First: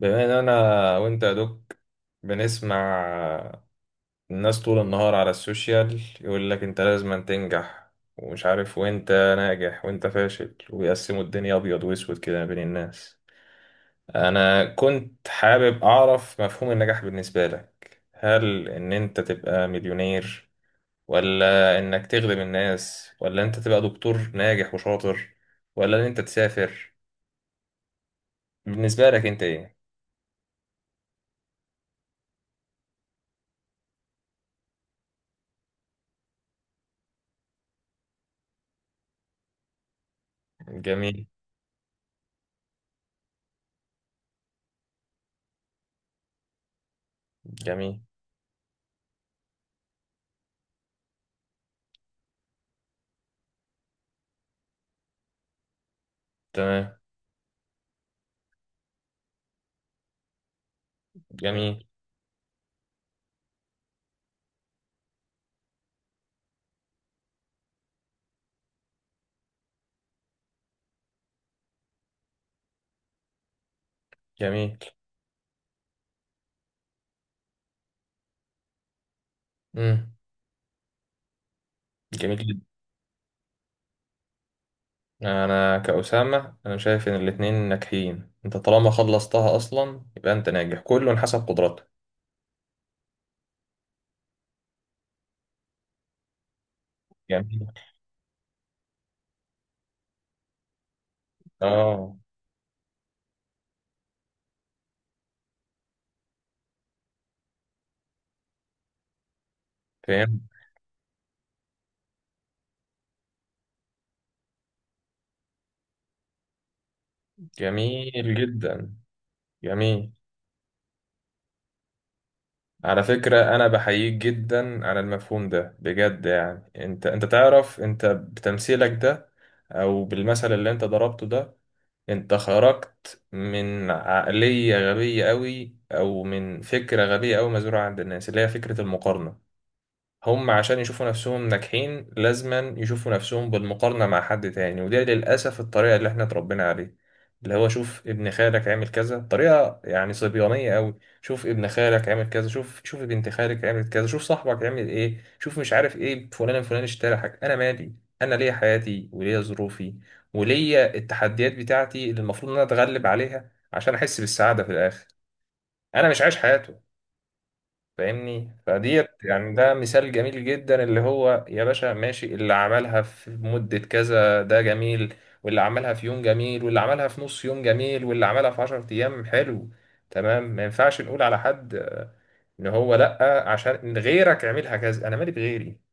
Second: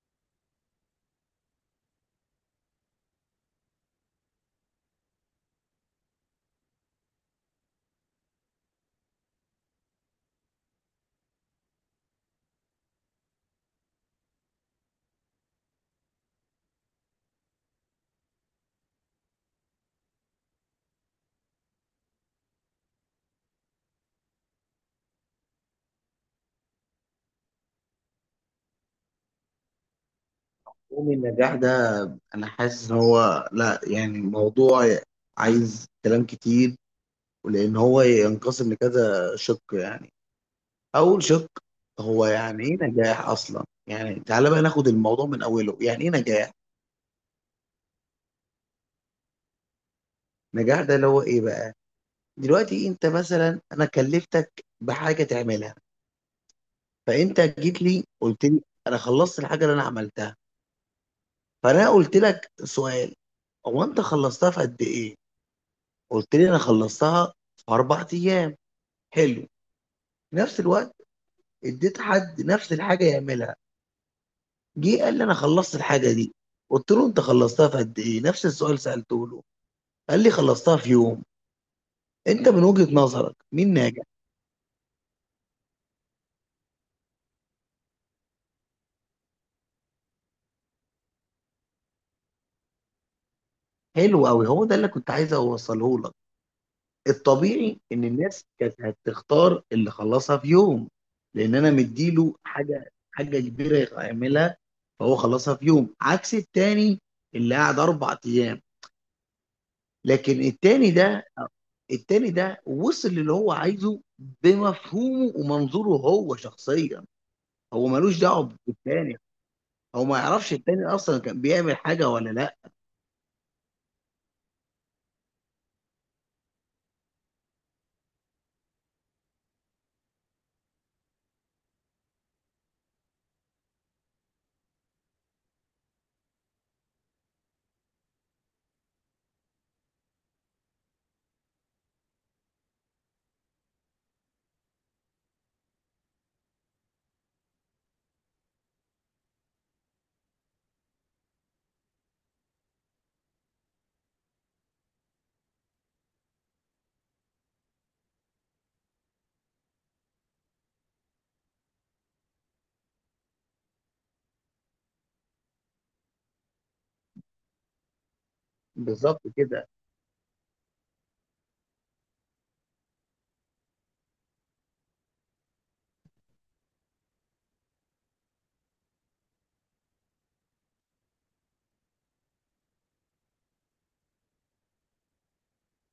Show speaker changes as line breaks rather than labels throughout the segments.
بما ان انا وانت يا دوك بنسمع الناس طول النهار على السوشيال يقول لك انت لازم تنجح ومش عارف، وانت ناجح وانت فاشل، ويقسموا الدنيا ابيض واسود كده ما بين الناس. انا كنت حابب اعرف مفهوم النجاح بالنسبة لك، هل ان انت تبقى مليونير، ولا انك تخدم الناس، ولا انت تبقى دكتور ناجح وشاطر، ولا ان انت تسافر؟ بالنسبة لك انت ايه؟
مفهوم النجاح ده، انا حاسس ان هو لا يعني موضوع عايز كلام كتير، ولان هو ينقسم لكذا شق يعني. اول
جميل.
شق، هو يعني ايه نجاح اصلا؟ يعني تعالى بقى ناخد الموضوع من اوله، يعني ايه نجاح؟
جميل.
نجاح ده اللي هو ايه بقى؟ دلوقتي انت مثلا، انا كلفتك بحاجه تعملها.
تمام.
فانت جيت لي قلت لي: انا خلصت الحاجه اللي انا عملتها.
جميل.
فانا قلت لك سؤال: هو انت خلصتها في قد ايه؟ قلت لي: انا خلصتها في 4 ايام. حلو. في نفس الوقت اديت حد نفس الحاجه يعملها.
جميل.
جه قال لي: انا خلصت الحاجه دي. قلت له: انت خلصتها في قد ايه؟ نفس السؤال سالته له.
امم
قال لي: خلصتها في يوم.
جميل
انت
جدا.
من وجهه نظرك مين ناجح؟
انا كأسامة، انا شايف ان الاتنين ناجحين، انت طالما خلصتها اصلا يبقى انت ناجح، كله حسب قدراته.
حلو قوي. هو ده اللي كنت عايز اوصله لك.
جميل.
الطبيعي ان الناس كانت هتختار اللي خلصها في يوم، لان انا
اه.
مديله حاجه كبيره يعملها. فهو خلصها في يوم عكس التاني اللي قعد 4 ايام. لكن
فهمت.
التاني ده وصل للي هو عايزه، بمفهومه ومنظوره هو شخصيا. هو ملوش
جميل
دعوه
جدا.
بالتاني، هو
جميل.
ما يعرفش التاني اصلا كان بيعمل حاجه ولا لا.
على فكرة انا بحييك جدا على المفهوم ده بجد، يعني انت تعرف انت بتمثيلك ده او بالمثل اللي انت ضربته ده، انت خرجت من عقلية غبية قوي او من فكرة غبية قوي مزروعة عند الناس، اللي هي فكرة المقارنة. هم عشان يشوفوا نفسهم ناجحين لازما يشوفوا نفسهم بالمقارنة مع حد تاني، وده للأسف الطريقة اللي احنا اتربينا عليه. اللي هو شوف ابن خالك عامل كذا، طريقة يعني صبيانية قوي. شوف ابن خالك عامل كذا، شوف بنت خالك عملت كذا، شوف صاحبك عمل ايه، شوف مش عارف ايه، فلان الفلاني اشترى حاجة، انا مالي. انا ليا حياتي وليا ظروفي وليا التحديات بتاعتي اللي المفروض ان انا اتغلب عليها عشان احس بالسعادة في الاخر. انا مش عايش حياته، فاهمني؟ فديت
بالظبط
يعني
كده،
ده مثال جميل جدا، اللي هو يا باشا ماشي، اللي عملها في مدة كذا ده جميل، واللي عملها في يوم جميل، واللي عملها في نص يوم جميل، واللي عملها في عشر أيام حلو، تمام. ما ينفعش نقول على حد آه، إن هو لأ عشان إن غيرك عملها كذا، أنا مالي بغيري.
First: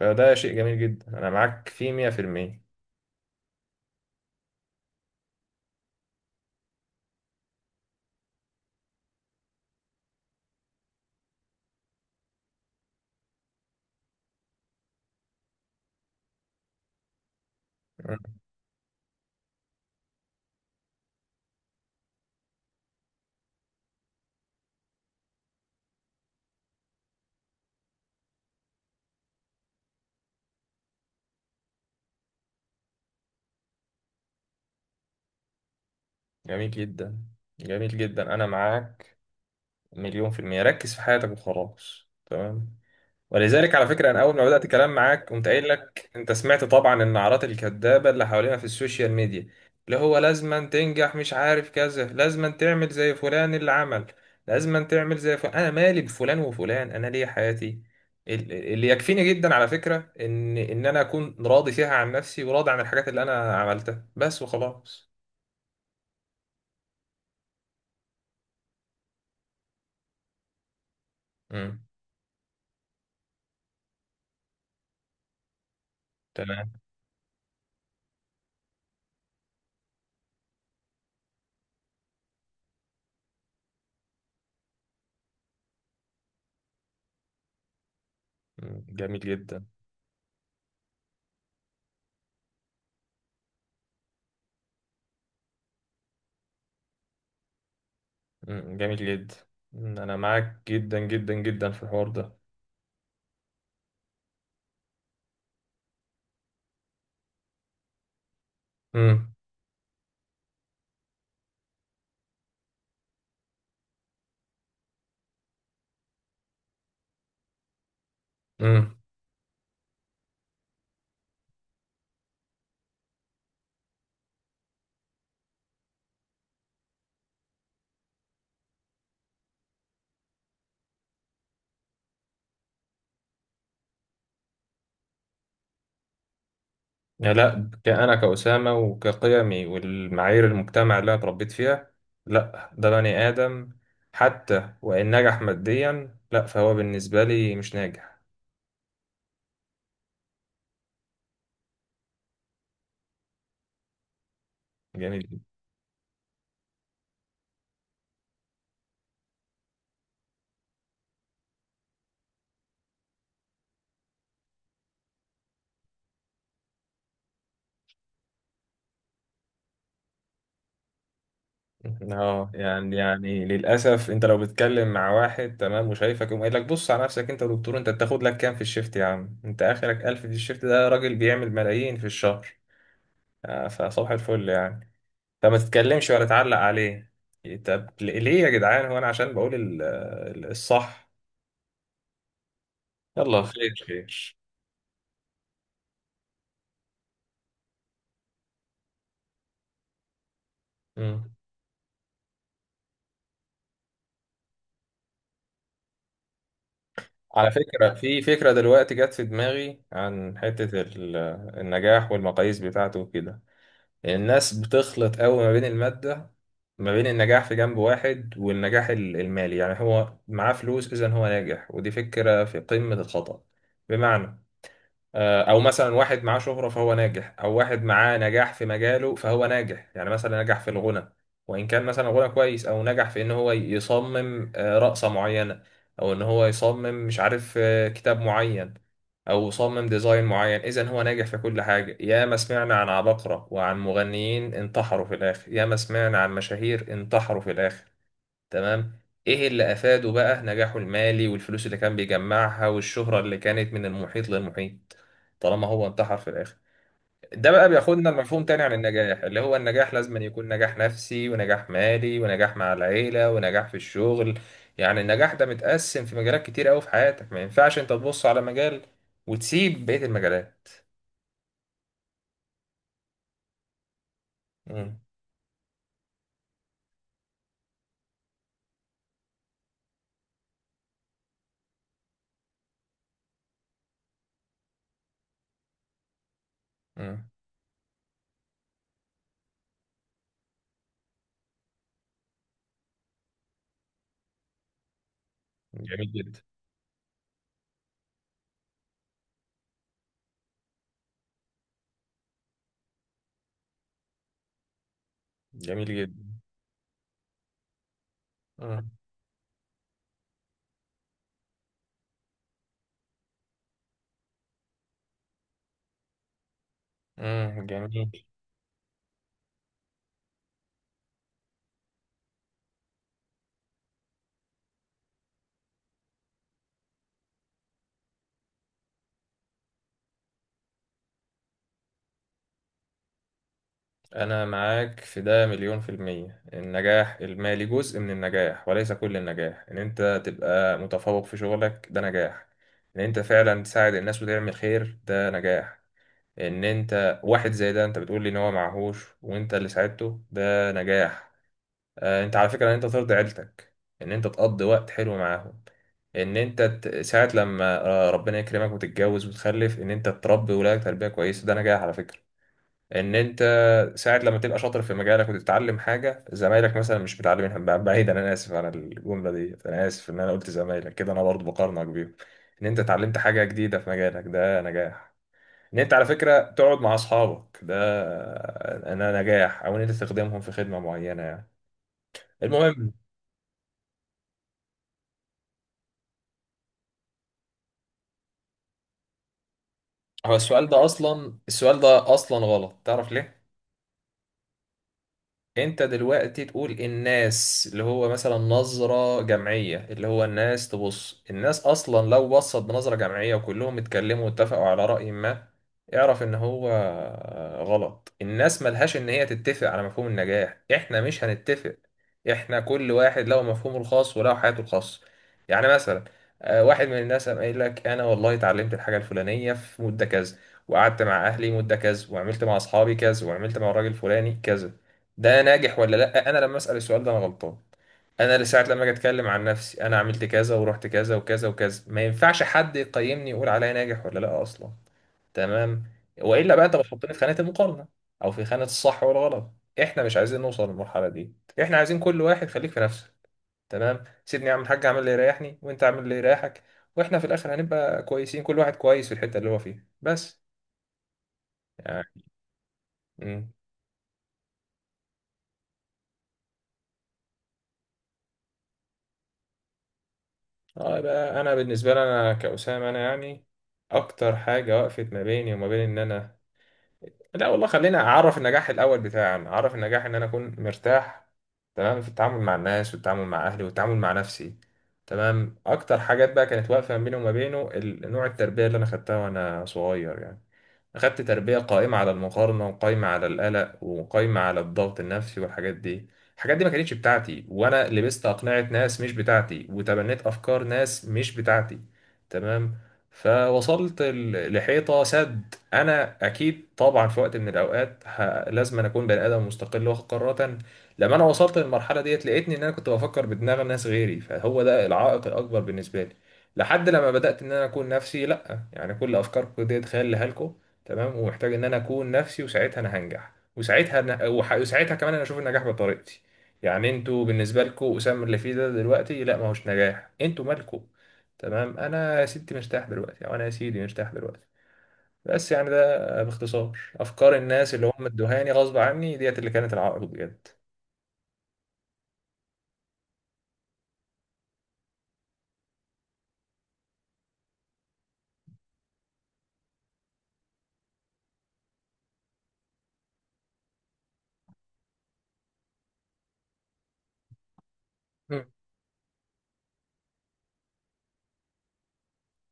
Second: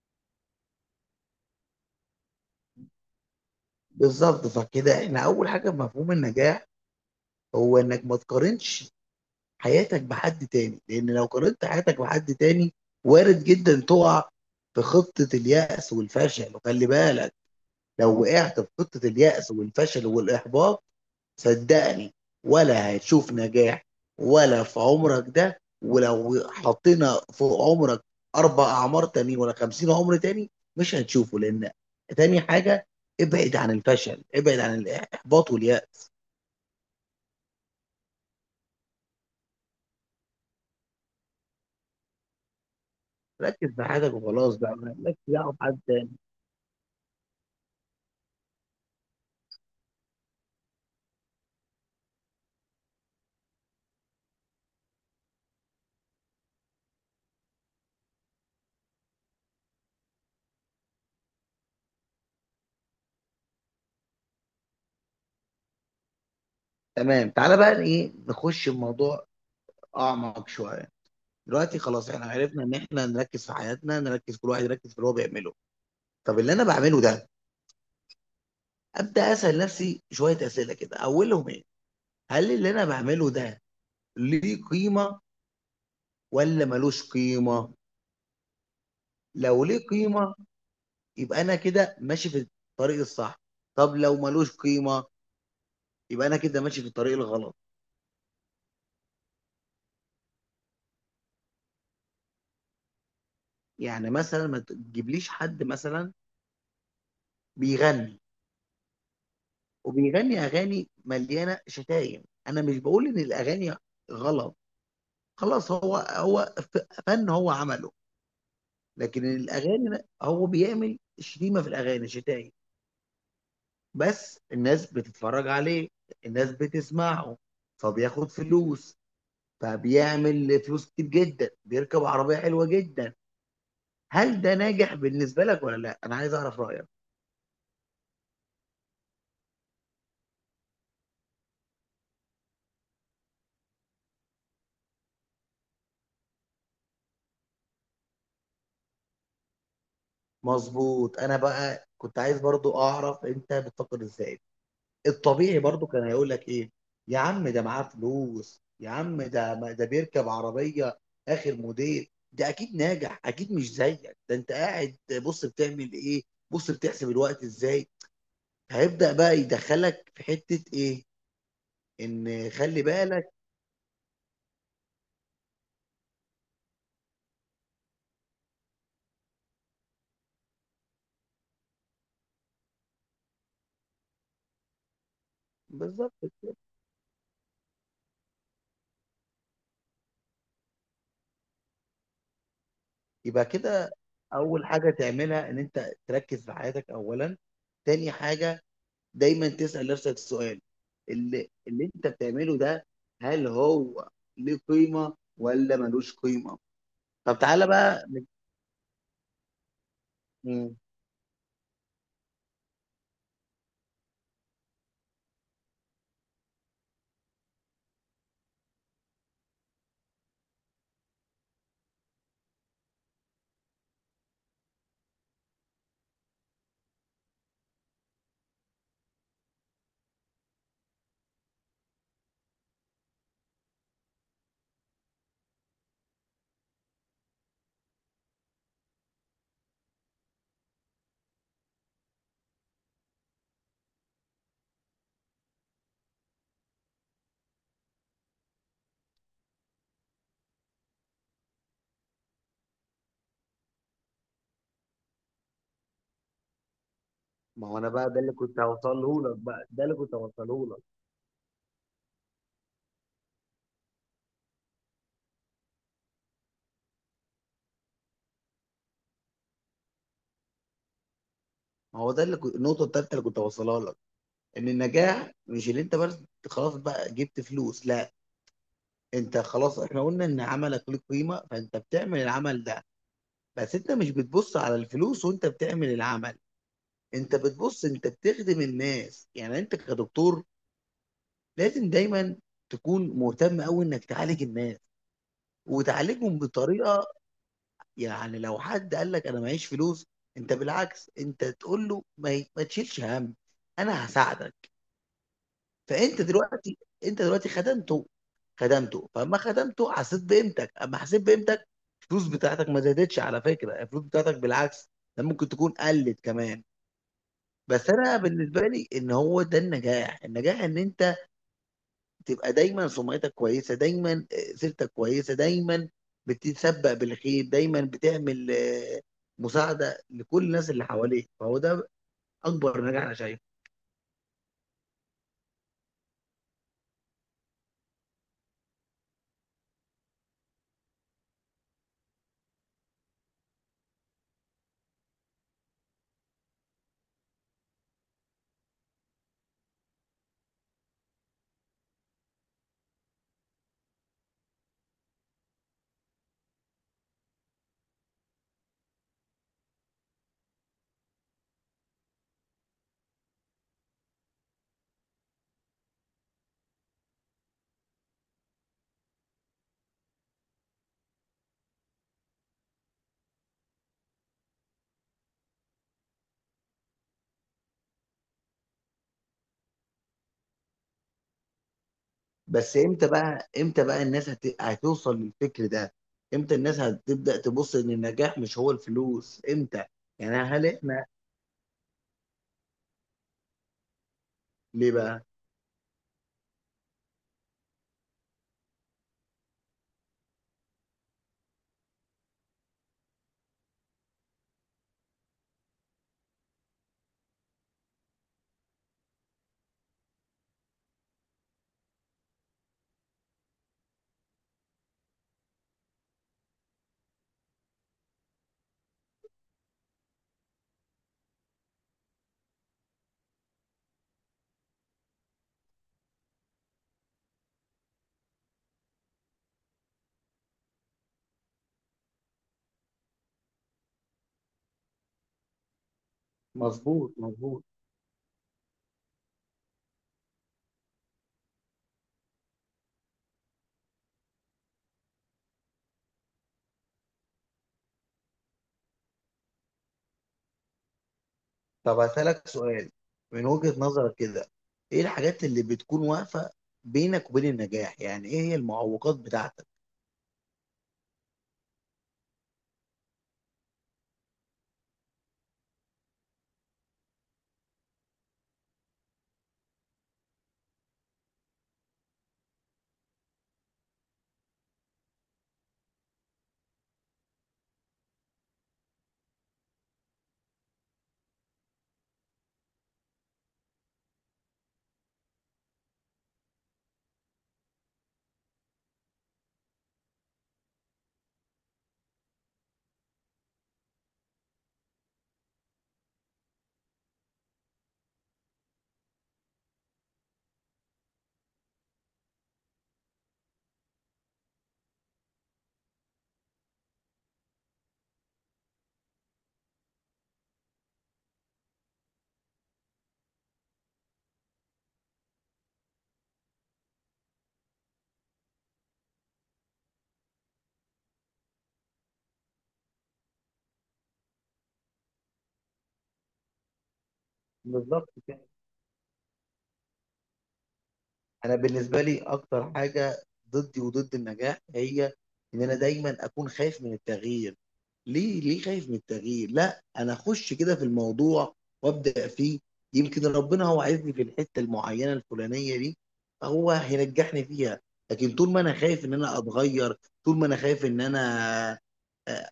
فده شيء جميل جدا، أنا معاك فيه مية في المية.
بالظبط. فكده احنا اول حاجه في مفهوم النجاح، هو انك ما تقارنش حياتك بحد تاني، لان لو قارنت حياتك بحد تاني، وارد جدا تقع في خطه اليأس والفشل. وخلي بالك، لو
مم.
وقعت في خطه اليأس والفشل والاحباط، صدقني ولا هتشوف نجاح، ولا في عمرك ده، ولو حطينا في عمرك 4 اعمار تاني ولا 50 عمر تاني مش هتشوفه. لان تاني حاجة: ابعد عن الفشل، ابعد عن الاحباط واليأس.
جميل جدا. جميل جدا، أنا معاك مليون في المية. ركز في حياتك وخلاص، تمام.
ركز
ولذلك
في
على فكرة
حياتك
أنا أول ما
وخلاص،
بدأت
بقى
كلام
مالكش
معاك قمت
دعوه
قايل
بحد
لك
تاني.
أنت سمعت طبعا النعرات الكذابة اللي حوالينا في السوشيال ميديا، اللي هو لازما تنجح، مش عارف كذا، لازما تعمل زي فلان اللي عمل، لازما تعمل زي فلان. أنا مالي بفلان وفلان، أنا ليه حياتي. اللي يكفيني جدا على فكرة إن أنا أكون راضي فيها عن نفسي، وراضي عن الحاجات اللي أنا عملتها بس وخلاص.
تمام. تعالى بقى ايه، نخش الموضوع اعمق شويه. دلوقتي
امم
خلاص احنا عرفنا ان احنا نركز في حياتنا، نركز. كل واحد يركز في اللي هو بيعمله. طب اللي انا
تمام.
بعمله ده، ابدا اسال نفسي شويه اسئله كده، اولهم ايه؟ هل اللي انا بعمله ده ليه قيمه ولا ملوش قيمه؟
مم. جميل جدا.
لو ليه قيمه، يبقى انا كده ماشي في الطريق الصح. طب لو ملوش قيمه، يبقى انا كده ماشي في الطريق الغلط.
مم. جميل جدا. مم. أنا معاك جدا جدا جدا في الحوار ده.
يعني مثلا ما تجيبليش حد مثلا بيغني، وبيغني اغاني مليانه شتايم. انا مش بقول ان الاغاني غلط، خلاص هو فن هو عمله.
امم
لكن الاغاني هو بيعمل شتيمه في الاغاني، شتايم. بس الناس بتتفرج عليه، الناس بتسمعه، فبياخد فلوس، فبيعمل فلوس كتير جدا، بيركب عربية حلوة جدا. هل ده ناجح بالنسبة لك ولا لا؟ انا عايز اعرف رأيك.
يعني لا، كأنا كأسامة وكقيمي والمعايير المجتمع اللي أنا اتربيت فيها، لا ده بني آدم حتى وإن نجح ماديا لا فهو بالنسبة لي مش ناجح.
مظبوط. انا بقى كنت عايز برضو اعرف انت بتفكر ازاي.
جميل.
الطبيعي برضو كان هيقول لك ايه: يا عم ده معاه فلوس، يا عم ده بيركب عربية اخر موديل، ده اكيد ناجح، اكيد مش زيك. ده انت قاعد، بص بتعمل ايه، بص بتحسب الوقت ازاي. هيبدأ بقى يدخلك في حتة ايه،
اه.
ان خلي
يعني
بالك.
يعني للأسف أنت لو بتتكلم مع واحد تمام وشايفك يقوم قايل لك بص على نفسك أنت يا دكتور، أنت بتاخد لك كام في الشيفت؟ يا عم أنت آخرك ألف في الشيفت، ده راجل بيعمل ملايين في الشهر. آه، فصباح الفل يعني. طب ما تتكلمش
بالظبط.
ولا تعلق عليه؟ طب ليه يا جدعان، هو انا عشان بقول الصح يلا
يبقى
خير
كده،
خير.
اول حاجة تعملها ان انت تركز في حياتك اولا. تاني حاجة، دايما تسأل نفسك السؤال:
مم.
اللي انت بتعمله ده، هل هو ليه قيمة ولا ملوش قيمة؟ طب
على
تعالى
فكرة
بقى
في فكرة دلوقتي جت في دماغي عن
مم.
حتة النجاح والمقاييس بتاعته وكده. الناس بتخلط قوي ما بين المادة، ما بين النجاح في جنب واحد، والنجاح المالي، يعني هو معاه فلوس إذا هو ناجح، ودي فكرة في قمة الخطأ. بمعنى آه، او مثلا واحد معاه شهرة فهو ناجح، او واحد معاه نجاح في مجاله فهو ناجح، يعني مثلا نجح في الغنى وان كان مثلا غنى كويس، او نجح في ان هو يصمم آه، رقصة معينة، او ان هو يصمم مش عارف آه، كتاب معين، او صمم ديزاين معين، اذا هو ناجح في كل حاجة. يا ما سمعنا عن عباقرة وعن مغنيين انتحروا في الاخر، يا ما سمعنا عن مشاهير انتحروا في الاخر، تمام؟ ايه اللي افاده بقى نجاحه المالي والفلوس اللي كان بيجمعها والشهرة اللي كانت من المحيط للمحيط طالما هو انتحر في الاخر؟ ده
ما
بقى
هو، انا
بياخدنا
بقى ده اللي
لمفهوم
كنت
تاني عن
هوصله
النجاح،
لك،
اللي هو
بقى ده
النجاح
اللي كنت
لازم أن يكون
هوصله
نجاح
لك.
نفسي ونجاح مالي ونجاح مع العيلة ونجاح في الشغل. يعني النجاح ده متقسم في مجالات كتير قوي في حياتك، ما ينفعش انت تبص على مجال وتسيب بقية المجالات.
ما هو ده اللي كنت النقطة التالتة اللي كنت هوصلها لك، ان
مم.
النجاح مش اللي انت بس خلاص بقى جبت فلوس، لا. انت خلاص، احنا قلنا ان عملك له قيمة، فانت بتعمل العمل ده. بس انت مش بتبص على الفلوس وانت بتعمل العمل،
مم.
انت بتبص انت بتخدم الناس. يعني انت كدكتور لازم دايما تكون مهتم قوي انك تعالج الناس،
جميل
وتعالجهم
جدا.
بطريقة. يعني لو حد قال لك انا معيش فلوس، انت بالعكس انت تقول له: ما تشيلش هم، انا هساعدك.
جميل
فانت
جدا.
دلوقتي انت دلوقتي خدمته.
مم.
خدمته، فاما خدمته حسيت بقيمتك، اما حسيت بقيمتك، الفلوس بتاعتك ما زادتش. على فكره الفلوس بتاعتك بالعكس، ده ممكن تكون قلت كمان.
مم.
بس انا
جميل.
بالنسبه لي ان هو ده النجاح. النجاح ان انت تبقى دايما سمعتك كويسه، دايما سيرتك كويسه، دايما بتتسبق بالخير، دايما بتعمل مساعده لكل الناس اللي حواليك. فهو ده اكبر نجاح انا شايفه.
أنا معاك في ده مليون في المية. النجاح المالي جزء من النجاح وليس كل النجاح. إن أنت تبقى متفوق في شغلك ده نجاح. إن أنت فعلا تساعد الناس وتعمل خير ده نجاح. إن أنت واحد زي ده أنت بتقول لي إن هو معهوش وأنت اللي ساعدته ده نجاح. آه، أنت على فكرة إن أنت ترضي عيلتك، إن أنت تقضي وقت حلو معاهم، إن أنت ساعة لما آه، ربنا يكرمك وتتجوز وتخلف، إن أنت تربي ولادك تربية كويسة ده نجاح على فكرة. ان انت ساعة لما تبقى شاطر في مجالك وتتعلم حاجة زمايلك مثلا مش متعلمينها، بعيدا، انا اسف على الجملة دي، انا اسف ان انا قلت زمايلك كده، انا برضو بقارنك بيهم. ان انت اتعلمت حاجة جديدة في مجالك ده نجاح. ان انت على فكرة تقعد مع اصحابك ده انا نجاح، او ان انت تخدمهم في خدمة معينة، يعني
بس
المهم.
امتى بقى، امتى بقى الناس هتوصل للفكر ده؟ امتى الناس هتبدأ تبص ان النجاح مش هو الفلوس؟ امتى؟ يعني
السؤال
هل
ده
احنا؟
اصلا، السؤال ده اصلا غلط، تعرف ليه؟
ليه بقى؟
انت دلوقتي تقول الناس اللي هو مثلا نظرة جمعية، اللي هو الناس تبص، الناس اصلا لو بصت بنظرة جمعية وكلهم اتكلموا واتفقوا على رأي ما اعرف ان هو غلط. الناس ملهاش ان هي تتفق على مفهوم النجاح، احنا مش هنتفق. احنا كل واحد له مفهومه الخاص وله حياته الخاصة. يعني مثلا آه، واحد من الناس قام قايل لك انا والله اتعلمت الحاجة الفلانية في مدة كذا، وقعدت مع اهلي مدة كذا، وعملت مع اصحابي كذا، وعملت مع الراجل الفلاني كذا، ده ناجح ولا لا؟ انا لما اسال السؤال ده انا غلطان. انا لساعة لما اجي اتكلم عن نفسي، انا عملت كذا ورحت كذا وكذا وكذا، ما ينفعش حد يقيمني يقول عليا ناجح ولا لا اصلا، تمام؟ والا بقى انت بتحطني
مظبوط،
في خانة
مظبوط.
المقارنة او في خانة الصح والغلط. احنا مش عايزين نوصل للمرحلة دي، احنا عايزين كل واحد خليك في نفسك، تمام، سيبني اعمل حاجة، اعمل اللي يريحني وانت اعمل اللي يريحك، واحنا في الاخر هنبقى كويسين، كل واحد كويس في الحتة اللي هو فيها بس
طب هسألك سؤال: من
يعني.
وجهة نظرك كده، ايه الحاجات اللي بتكون واقفة بينك وبين النجاح؟ يعني ايه هي المعوقات بتاعتك؟
اه بقى، انا بالنسبه لي انا كأسامه، انا يعني اكتر حاجه وقفت ما بيني وما بين ان انا، لا والله خلينا اعرف النجاح الاول بتاعي. انا اعرف النجاح ان انا اكون مرتاح، تمام، في التعامل مع الناس والتعامل مع اهلي والتعامل مع نفسي، تمام. اكتر حاجات بقى كانت واقفه ما بيني وما بينه نوع التربيه اللي انا خدتها وانا صغير يعني. أخدت تربية قائمة على المقارنة، وقائمة على القلق، وقائمة على الضغط النفسي، والحاجات دي الحاجات دي ما كانتش بتاعتي، وأنا لبست أقنعة ناس مش بتاعتي، وتبنيت أفكار ناس مش بتاعتي، تمام. فوصلت لحيطة سد. أنا أكيد طبعا في وقت من الأوقات لازم أنا أكون بني آدم مستقل واخد قرارات. لما أنا وصلت للمرحلة ديت لقيتني إن أنا كنت بفكر بدماغ الناس غيري، فهو ده العائق الأكبر بالنسبة لي لحد لما بدأت إن أنا أكون نفسي. لأ، يعني كل أفكاركم ديت خيال لكم، تمام، ومحتاج ان انا اكون نفسي، وساعتها انا هنجح، وساعتها وساعتها كمان انا اشوف النجاح بطريقتي. يعني انتوا بالنسبه لكم اسامه اللي فيه ده دلوقتي لا ما هوش نجاح، انتوا مالكم، تمام؟ انا يا ستي مرتاح دلوقتي، او انا يا سيدي مرتاح دلوقتي بس. يعني ده باختصار افكار الناس اللي هم
بالظبط.
ادوهاني غصب عني ديت اللي كانت العائق بجد.
انا بالنسبه لي اكتر حاجه ضدي وضد النجاح، هي ان انا دايما اكون خايف من التغيير. ليه خايف من التغيير؟ لا، انا اخش كده في الموضوع وابدا فيه، يمكن ربنا هو عايزني في الحته المعينه الفلانيه دي، فهو هينجحني فيها. لكن
مم.
طول ما انا خايف ان انا اتغير، طول ما انا خايف آه،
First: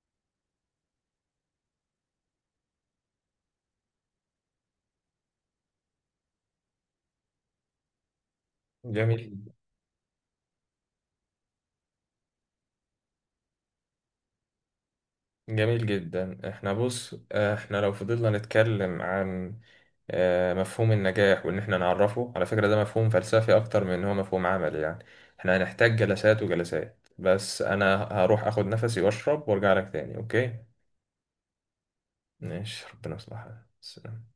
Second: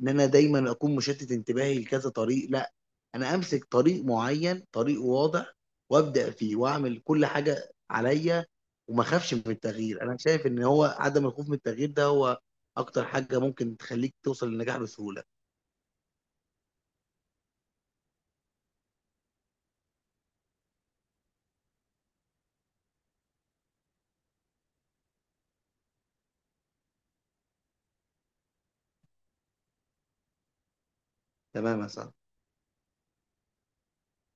ان انا دايما اكون مشتت انتباهي لكذا طريق. لا، انا امسك طريق معين، طريق واضح، وابدا فيه واعمل كل حاجه عليا، وما اخافش من
جميل.
التغيير. انا شايف ان هو عدم الخوف من التغيير ده هو اكتر حاجه ممكن تخليك توصل للنجاح بسهوله.
جميل جدا. احنا بص آه، احنا لو فضلنا نتكلم عن آه، مفهوم النجاح وان احنا نعرفه، على فكرة ده مفهوم فلسفي اكتر من ان هو مفهوم عملي يعني، احنا هنحتاج جلسات وجلسات، بس انا هروح اخد نفسي واشرب وارجع لك تاني، اوكي؟
تمام يا صاحبي.
ماشي، ربنا يصلحك، سلام.